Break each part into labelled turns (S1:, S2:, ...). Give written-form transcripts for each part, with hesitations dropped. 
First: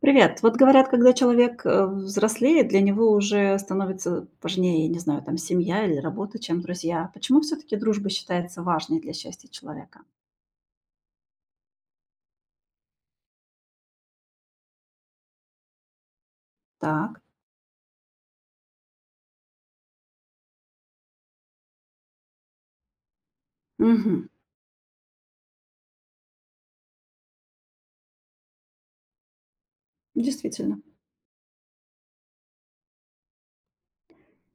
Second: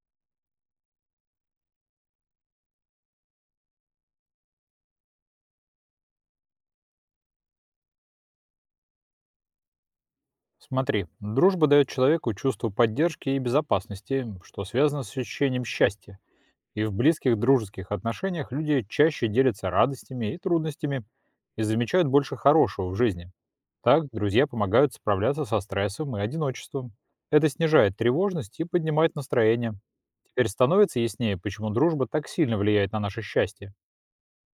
S1: Привет. Вот говорят, когда человек взрослеет, для него уже становится важнее, не знаю, там семья или работа, чем друзья. Почему все-таки дружба считается важной для счастья человека?
S2: Смотри, дружба дает человеку чувство поддержки и безопасности, что связано с ощущением счастья. И в
S1: Так.
S2: близких дружеских отношениях люди чаще делятся радостями и трудностями и замечают больше хорошего в жизни. Так
S1: Мгм.
S2: друзья помогают справляться со стрессом и одиночеством. Это снижает тревожность и поднимает настроение. Теперь
S1: Действительно.
S2: становится яснее, почему дружба так сильно влияет на наше счастье.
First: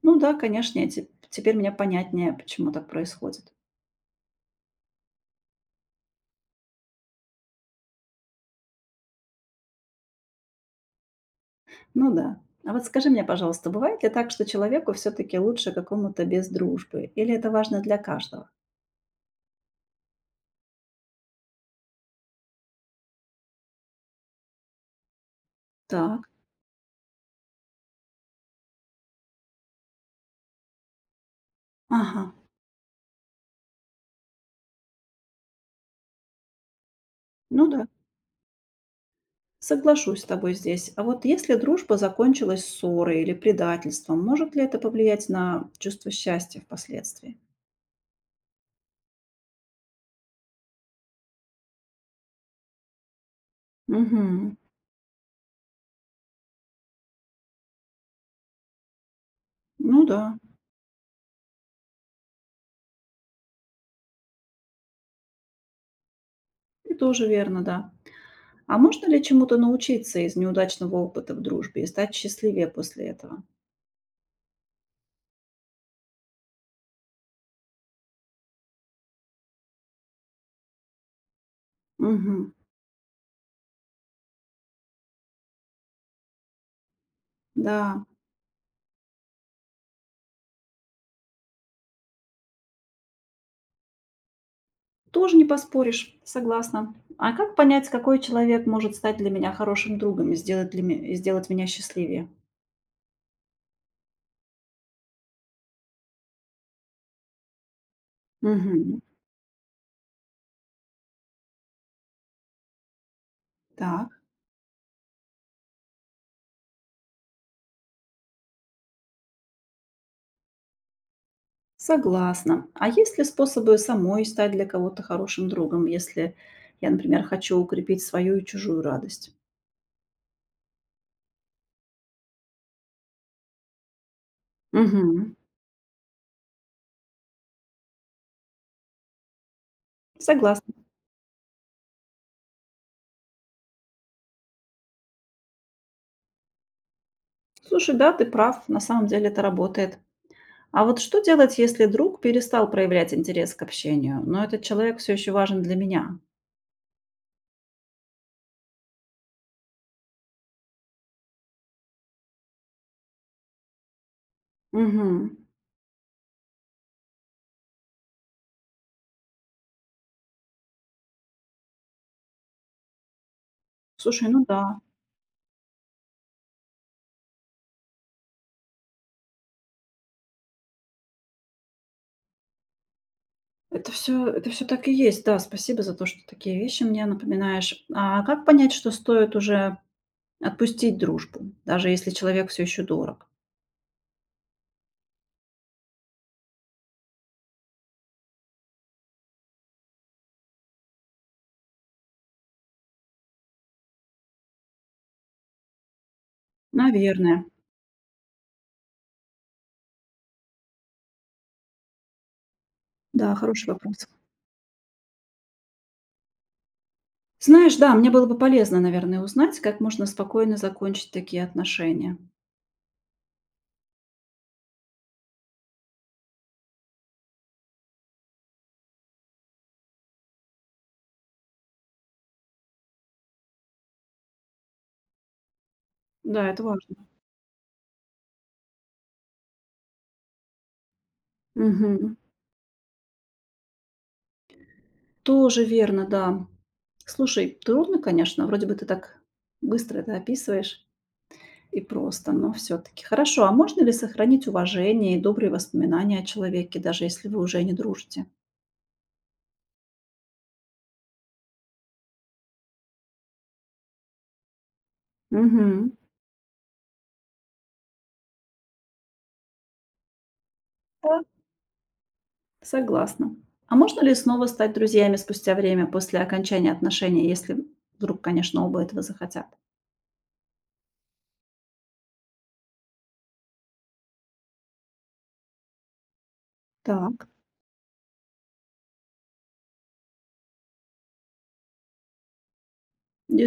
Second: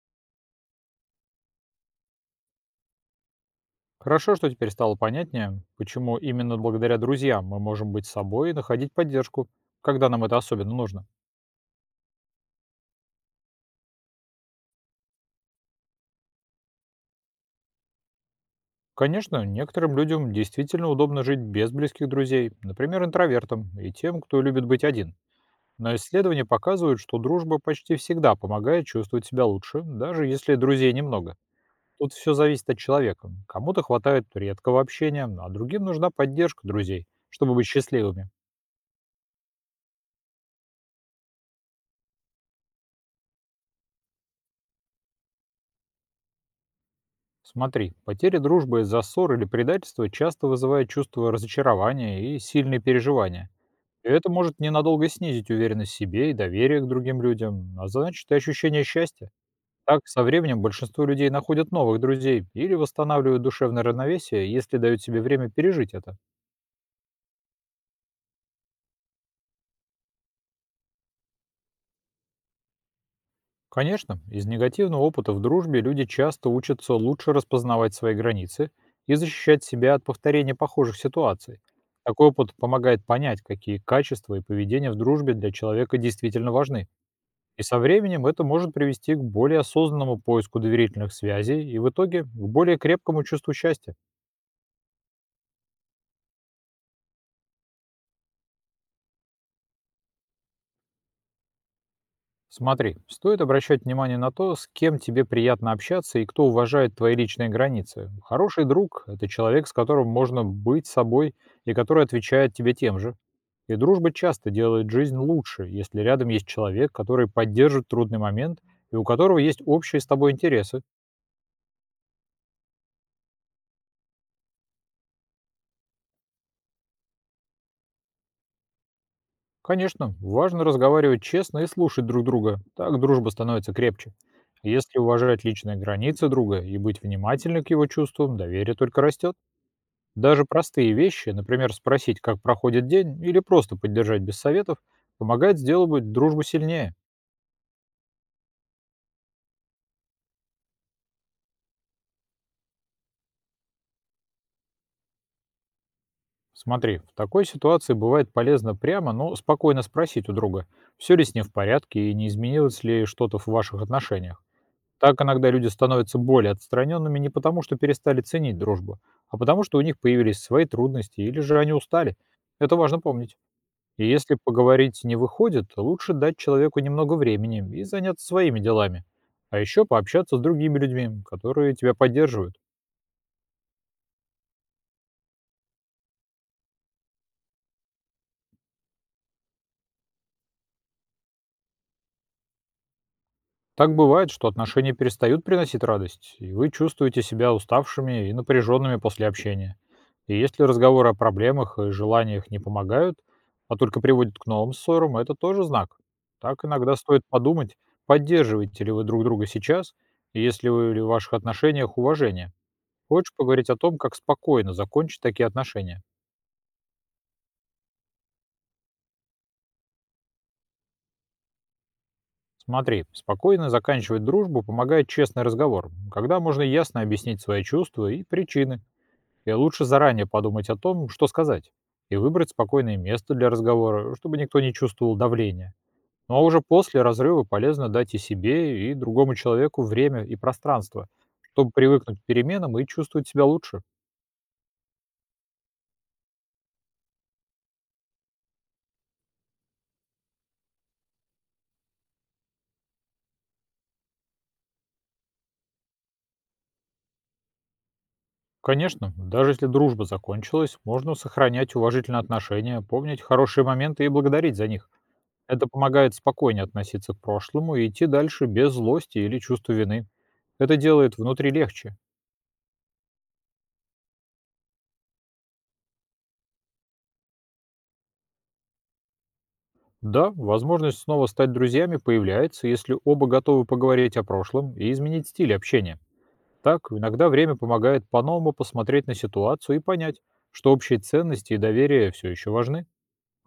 S1: Ну да, конечно, теперь мне понятнее, почему так происходит.
S2: Хорошо, что теперь стало понятнее, почему именно благодаря друзьям мы можем быть собой и находить поддержку, когда нам это особенно нужно.
S1: Ну да. А вот скажи мне, пожалуйста, бывает ли так, что человеку все-таки лучше какому-то без дружбы? Или это важно для каждого?
S2: Конечно, некоторым людям действительно удобно жить без близких друзей, например, интровертам и тем, кто любит быть один. Но
S1: Так.
S2: исследования показывают, что дружба почти всегда помогает чувствовать себя лучше, даже если друзей немного. Тут
S1: Ага.
S2: все зависит от человека. Кому-то хватает редкого общения, а другим нужна поддержка друзей, чтобы
S1: Ну
S2: быть
S1: да.
S2: счастливыми.
S1: Соглашусь с тобой здесь. А вот если дружба закончилась ссорой или предательством, может ли это повлиять на чувство счастья впоследствии?
S2: Смотри, потери дружбы из-за ссор или предательства часто вызывают чувство разочарования и сильные переживания. И это
S1: Угу.
S2: может ненадолго снизить уверенность в себе и доверие к другим людям, а значит и ощущение счастья. Так,
S1: Ну да,
S2: со временем большинство людей находят новых друзей или восстанавливают душевное равновесие, если дают себе время пережить это.
S1: и тоже верно, да. А можно ли чему-то научиться из неудачного опыта в дружбе и стать счастливее после этого?
S2: Конечно, из негативного опыта в дружбе люди часто учатся лучше распознавать свои границы и защищать себя от повторения похожих ситуаций. Такой
S1: Угу.
S2: опыт помогает понять, какие качества и поведение в дружбе для человека действительно важны. И со
S1: Да,
S2: временем это может привести к более осознанному поиску доверительных связей и в итоге к более крепкому чувству счастья.
S1: тоже не поспоришь, согласна. А как понять, какой человек может стать для меня хорошим другом и и сделать меня счастливее?
S2: Смотри, стоит обращать внимание на то, с кем тебе приятно общаться и кто уважает твои личные границы. Хороший
S1: Угу.
S2: друг– это человек, с которым можно быть собой и который отвечает тебе тем же. И
S1: Так.
S2: дружба часто делает жизнь лучше, если рядом есть человек, который поддержит трудный момент и у которого есть общие с тобой интересы.
S1: Согласна. А есть ли способы самой стать для кого-то хорошим другом, если я, например, хочу укрепить свою и чужую радость?
S2: Конечно, важно разговаривать честно и слушать друг друга. Так дружба становится крепче. Если
S1: Мгм.
S2: уважать личные границы друга и быть внимательным к его чувствам, доверие только растет. Даже
S1: Согласна.
S2: простые вещи, например, спросить, как проходит день, или просто поддержать без советов, помогает сделать дружбу сильнее.
S1: Слушай, да, ты прав, на самом деле это работает. А вот что делать, если друг перестал проявлять интерес к общению, но этот человек все еще важен для меня?
S2: Смотри, в такой ситуации бывает полезно прямо, но спокойно спросить у друга, все ли с ним в порядке и не изменилось ли что-то в ваших отношениях. Так
S1: Мгм.
S2: иногда люди становятся более отстраненными не потому, что перестали ценить дружбу, а потому, что у них появились свои трудности или же они устали. Это важно помнить. И
S1: Слушай,
S2: если
S1: ну да,
S2: поговорить не выходит, лучше дать человеку немного времени и заняться своими делами. А еще пообщаться с другими людьми, которые тебя поддерживают.
S1: это все так и есть. Да, спасибо за то, что такие вещи мне напоминаешь. А как понять, что стоит уже отпустить дружбу, даже если человек все еще дорог?
S2: Так бывает, что отношения перестают приносить радость, и вы чувствуете себя уставшими и напряженными после общения. И если разговоры о проблемах и желаниях не помогают, а только приводят к новым ссорам, это тоже знак. Так иногда стоит
S1: Наверное.
S2: подумать, поддерживаете ли вы друг друга сейчас, и есть ли вы в ваших отношениях уважение. Хочешь
S1: Да, хороший
S2: поговорить о том,
S1: вопрос.
S2: как спокойно закончить такие отношения?
S1: Знаешь, да, мне было бы полезно, наверное, узнать, как можно спокойно закончить такие отношения.
S2: Смотри, спокойно заканчивать дружбу помогает честный разговор, когда можно ясно объяснить свои чувства и причины. И лучше заранее подумать о том, что сказать, и выбрать спокойное место для разговора, чтобы никто не чувствовал давления. Ну а
S1: Да,
S2: уже
S1: это важно.
S2: после разрыва полезно дать и себе, и другому человеку время и пространство, чтобы
S1: Мгм.
S2: привыкнуть к переменам и чувствовать себя лучше.
S1: Тоже верно, да. Слушай, трудно, конечно, вроде бы ты так быстро это описываешь и просто, но все-таки. Хорошо, а можно ли сохранить уважение и добрые воспоминания о человеке, даже если вы уже не дружите?
S2: Конечно, даже если дружба закончилась, можно сохранять уважительные отношения, помнить хорошие моменты и благодарить за них. Это
S1: Угу.
S2: помогает спокойнее относиться к прошлому и идти дальше без злости или чувства вины. Это делает внутри легче.
S1: Согласна. А можно ли снова стать друзьями спустя время после окончания отношений, если вдруг, конечно, оба этого захотят?
S2: Да, возможность снова стать друзьями появляется, если оба готовы поговорить о прошлом и изменить стиль общения. Так,
S1: Так,
S2: иногда время помогает по-новому посмотреть на ситуацию и понять, что общие ценности и доверие все еще важны.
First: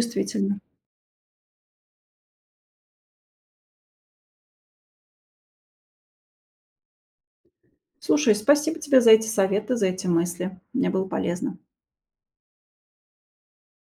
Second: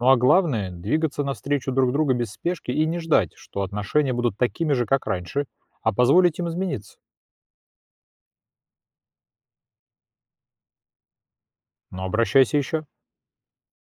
S2: Ну а главное– двигаться навстречу друг другу без спешки и не ждать, что отношения будут такими же, как раньше, а позволить им измениться.
S1: Слушай, спасибо тебе за эти советы, за эти мысли. Мне было полезно.
S2: Но обращайся еще.